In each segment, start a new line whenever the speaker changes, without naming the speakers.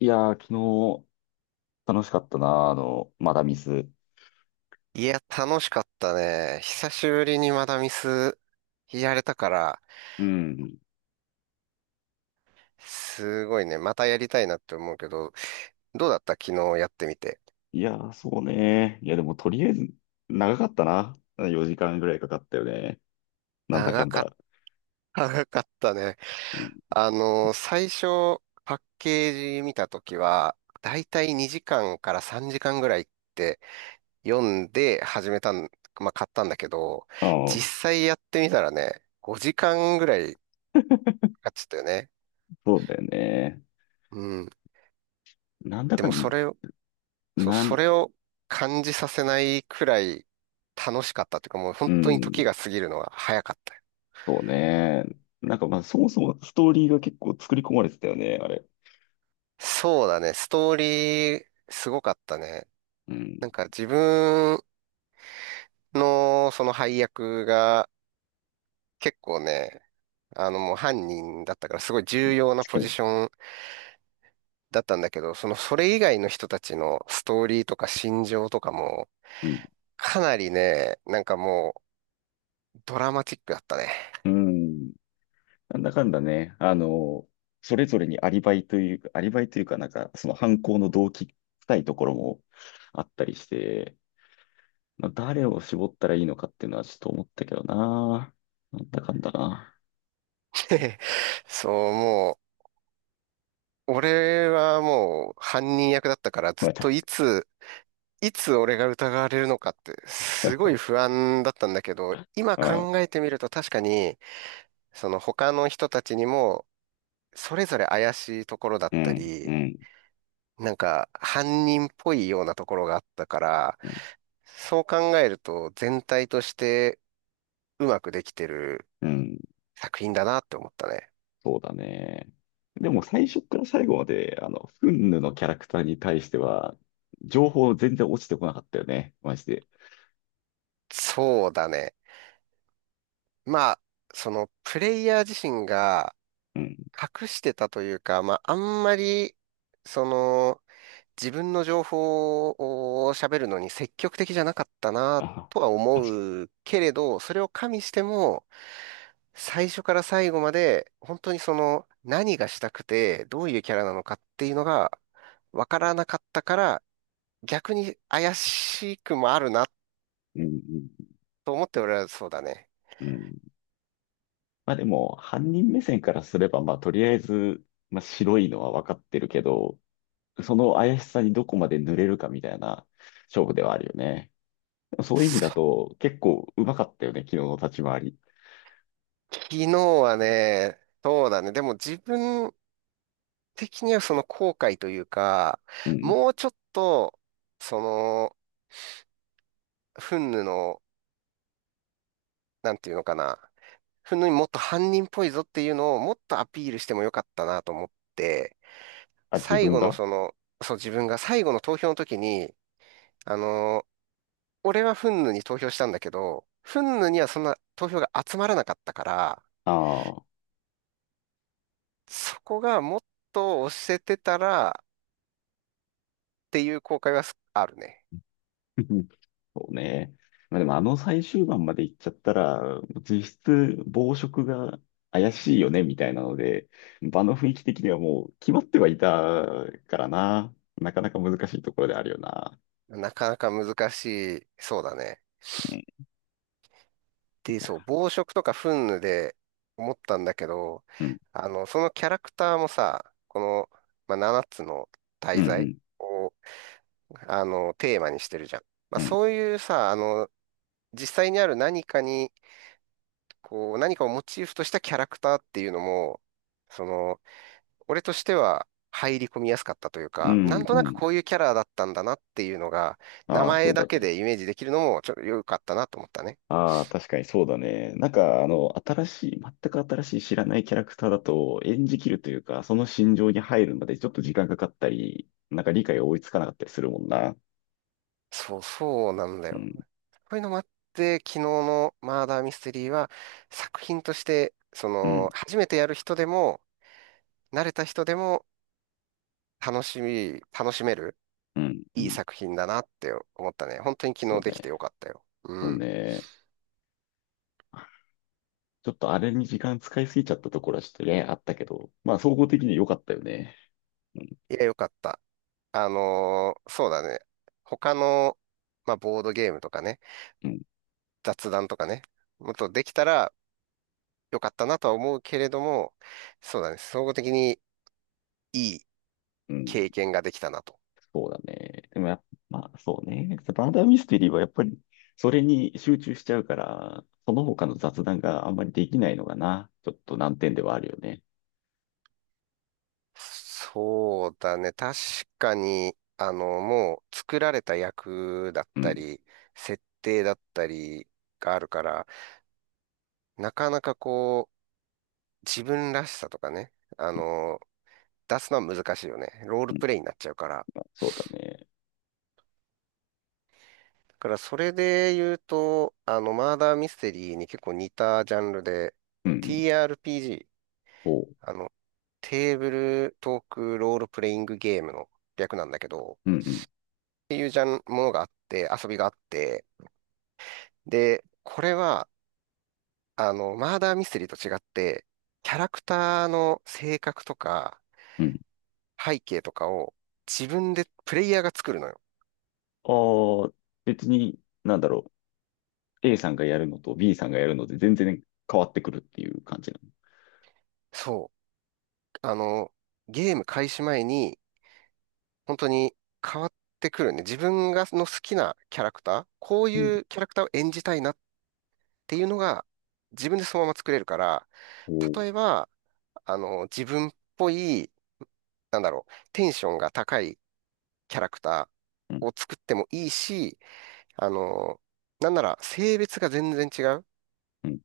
いやー、昨日楽しかったな、まだミス。
いや、楽しかったね。久しぶりにまだミスやれたから、
うん。
すごいね。またやりたいなって思うけど、どうだった昨日やってみて。
いやー、そうね。いや、でもとりあえず、長かったな。4時間ぐらいかかったよね。なんだか
長
ん
かっ
だ。
た、長かったね。
うん、
最初、パッケージ見たときは、だいたい2時間から3時間ぐらいって読んで始めたん、まあ、買ったんだけど、
あ
実
あ、
際やってみたらね、5時間ぐらいかかっちゃったよね。
そうだよね。
うん。
なんだ
で
か
も
ん、な
そ
ん、
れを感じさせないくらい楽しかったというか、もう
う
本当に時
ん、
が過ぎるのが早かったよ。
そうね。なんかまあ、そもそもストーリーが結構作り込まれてたよね、あれ。
そうだね、ストーリーすごかったね。
うん、
なんか自分のその配役が結構ね、もう犯人だったからすごい重要な
確か
ポジ
に。
ションだったんだけど、それ以外の人たちのストーリーとか心情とかも
うん、
かなりね、なんかもうドラマチックだったね。
うん。なんだかんだね、それぞれにアリバイというか、アリバイというかなんか、その犯行の動機深いところもあったりして、まあ、誰を絞ったらいいのかっていうのはちょっと思ったけどな。なんだかんだな。
そう、俺はもう犯人役だったからずっ
また、
といつ、いつ俺が疑われるのかってすごい 不安だったんだけど、今
あ、
考えてみると確かに、その他の人たちにもそれぞれ怪しいところだっ
う
た
ん、う
り、
ん、
なんか犯人っぽいようなところがあったから、
うん、
そう考えると全体としてうまくできてる
うん、
作品だなって思ったね。
そうだね。でも最初から最後まで、フンヌのキャラクターに対しては、情報全然落ちてこなかったよね。マジで。
そうだね。まあ、そのプレイヤー自身が
うん。
隠してたというか、まあ、あんまり、その、自分の情報を喋るのに積極的じゃなかったな
あ、
とは
確か
思うけれど、それを加味しても、最初から最後まで、本当に、何がしたくて、どういうキャラなのかっていうのが、わからなかったから、逆に怪しくもあるな
に。うん、
と思って俺はそうだね。
うん、うん。まあでも、犯人目線からすれば、まあとりあえず、まあ白いのは分かってるけど、その怪しさにどこまで濡れるかみたいな勝負ではあるよね。そういう意味だと、結構うまかったよね、昨日の立ち回り。
昨日はね、そうだね。でも自分、的にはその後悔というか、
うん。
もうちょっと、その、フンヌの、なんていうのかな、フンヌにもっと犯人っぽいぞっていうのをもっとアピールしてもよかったなと思って、
あ、自
最
分
後の
が
その、そう自分が最後の投票の時に、あの、俺はフンヌに投票したんだけど、フンヌにはそんな投票が集まらなかったから、
ああ。
そこがもっと押せてたらっていう後悔はすあるね。
そうね。まあでもあの最終盤まで行っちゃったら、実質暴食が怪しいよね、みたいなので、場の雰囲気的にはもう決まってはいたからな。なかなか難しいところであるよな。
なかなか難しい、そうだね。
い
で、
や、
そう、暴食とか憤怒で思ったんだけど、
うん、
そのキャラクターもさ、まあ、7つの
うん、
大
う
罪
ん、
を、テーマにしてるじゃん。まあ、
うん、
そういうさ、あの、実際にある何かに、こう、何かをモチーフとしたキャラクターっていうのも、その、俺としては入り込みやすかったという
う
か、なん
ん、
と
う
なく
ん。
こういうキャラだったんだなっていうのが、名
ああ、そ
前
う
だ
だ
け
ね。
でイメージできるのも、ちょっと良かったなと思ったね。
ああ、確かにそうだね。なんか、新しい、全く新しい知らないキャラクターだと演じきるというか、その心情に入るまでちょっと時間かかったり、なんか理解が追いつかなかったりするもんな。
そう、そうなんだ
う
よ。
ん、
こういうのもあって、昨日のマーダーミステリーは作品として、
うん、
初めてやる人でも、慣れた人でも楽しめる、
うん、う
いい
ん。
作品だなって思ったね。本当に昨
そ
日
う
でき
ね。
てよかったよ。
そう
うん。
ね。ちょっとあれに時間使いすぎちゃったところはちょっとね、あったけど、まあ総合的に良かったよね。うん、
いや、よかった。そうだね。他の、まあ、ボードゲームとかね、
うん、
雑談とかね、もっとできたらよかったなとは思うけれども、そうだね。総合的にいい
うん。
経験ができたなと。
そうだね。でもやっぱ、まあそうね。バーダーミステリーはやっぱりそれに集中しちゃうから、その他の雑談があんまりできないのかな。ちょっと難点ではあるよね。
そうだね。確かに、もう作られた役だっ
う
た
ん。
り、設定だったりがあるから、なかなかこう、自分らしさとかね、あの、出すのは難しいよね。ロール
うん、
プレイになっちゃうから。
まあそうだね。
だからそれで言うと、マーダーミステリーに結構似たジャンルで、
うんうん。
TRPG、
おう。
あの、テーブルトークロールプレイングゲームの略なんだけど、
うんうん。
っていうジャン、ものがあって、遊びがあって、で、これは、マーダーミステリーと違って、キャラクターの性格とか
うん。
背景とかを自分でプレイヤーが作るのよ。
ああ、別に、なんだろう。A さんがやるのと B さんがやるので全然変わってくるっていう感じなの。
そう。ゲーム開始前に本当に変わってくるね。自分の好きなキャラクター、こう
うん。
いうキャラクターを演じたいなっていうのが自分でそのまま作れるから、
おう。
例えば、自分っぽい、なんだろう、テンションが高いキャラクタ
うん
ーを作ってもいいし、あの、なんなら性別が全然違う。
うん。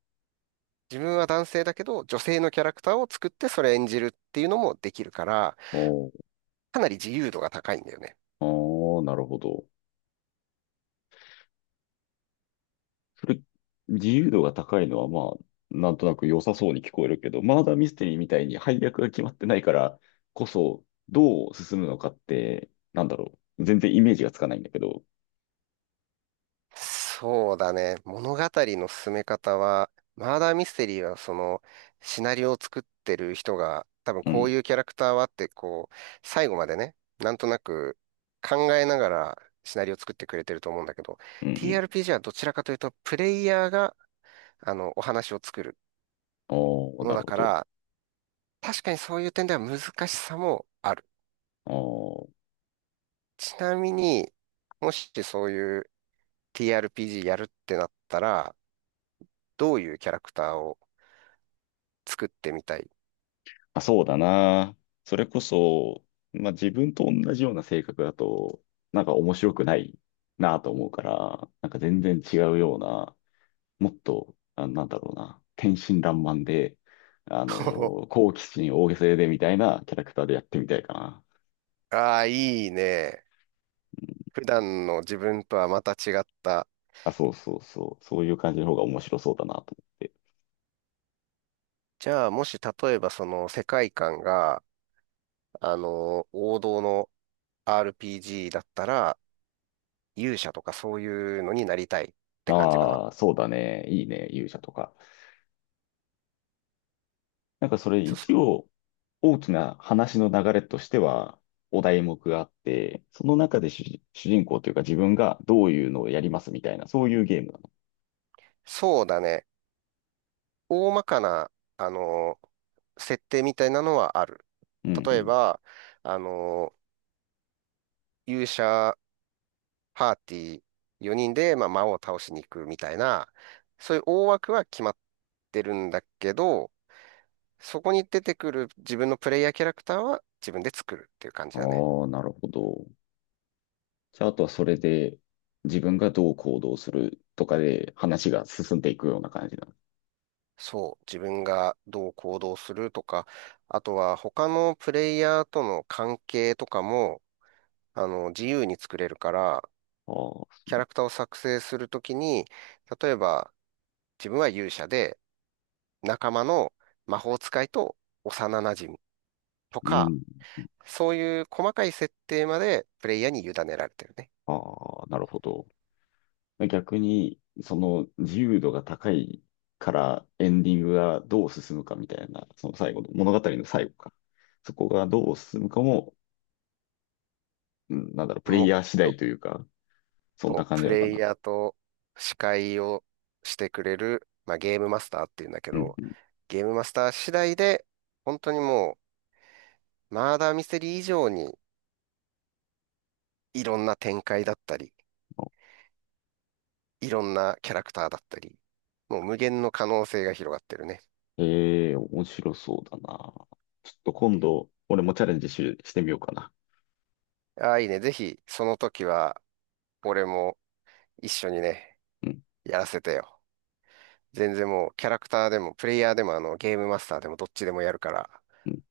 自分は男性だけど、女性のキャラクターを作ってそれ演じるっていうのもできるから、
おう。
かなり自由度が高いんだよね。
ああ、なるほど。それ、自由度が高いのは、まあ、なんとなく良さそうに聞こえるけど、マーダーミステリーみたいに配役が決まってないからこそ、どう進むのかって、なんだろう。全然イメージがつかないんだけど。
そうだね。物語の進め方は、マーダーミステリーはその、シナリオを作ってる人が、多分
う
こう
ん、
いうキャラクターはって、こう、最後までね、なんとなく考えながらシナリオを作ってくれてると思うんだけど、
うん、うん。
TRPG はどちらかというと、プレイヤーが、お話を作る
おー、
もの
な
だ
るほ
か
ど。
ら、確かにそういう点では難しさもある。
おー、
ちなみに、もしそういう TRPG やるってなったら、どういうキャラクターを作ってみたい？
あ、そうだな。それこそ、まあ自分と同じような性格だと、なんか面白くないなと思うから、なんか全然違うようなもっと、なんだろうな、天真爛漫で、あの 好奇心大げさでみたいなキャラクターでやってみたいかな。
ああ、いいね。
うん、
普段の自分とはまた違った。
あ、そうそうそう、そういう感じの方が面白そうだなと思って。
じゃあ、もし例えばその世界観が、王道の RPG だったら、勇者とかそういうのになりたいって感じかな。
ああ、そうだね、いいね、勇者とか。なんかそれ
そ、
一応大きな話の流れとしては、お題目があって、その中で主人公というか自分がどういうのをやりますみたいな、そういうゲームなの。
そうだね。大まかな、あの、設定みたいなのはある。
う
例え
ん
ば、あの、勇者パーティー4人で、まあ、魔王を倒しに行くみたいな、そういう大枠は決まってるんだけど、そこに出てくる自分のプレイヤーキャラクターは自分で作るっていう感じ
う
だね。
ん。ああ、なるほど。じゃあ、あとはそれで自分がどう行動するとかで話が進んでいくような感じな
そう、自分がどう行動するとか、あとは他のプレイヤーとの関係とかも、自由に作れるから、
の。あ
キ
あ、
ャラクターを作成するときに、例えば自分は勇者で、仲間の魔法使いと幼馴染と
う
か、
ん。
そういう細かい設定までプレイヤーに委ねられてるね。
ああ、なるほど。逆に、その自由度が高いからエンディングがどう進むかみたいな、その最後の、物語の最後か。そこがどう進むかも、うん、なんだろう、プレイ
もっ
ヤー次第
と、
というか、そんな感じ
プ
なのか
レイ
な。
ヤーと司会をしてくれる、まあ、ゲームマスターっていうんだけ
うん、
ど、ゲームマスター次第で、本当にもう、マーダーミステリー以上に、いろんな展開だったり、いろんなキャラクターだったり、もう無限の可能性が広がってるね。
ええー、面白そうだな。ちょっと今度、俺もチャレンジし、してみようかな。
ああ、いいね。ぜひ、その時は、俺も一緒にね、
うん
やらせてよ。全然もう、キャラクターでも、プレイヤーでも、ゲームマスターでも、どっちでもやるから。
うん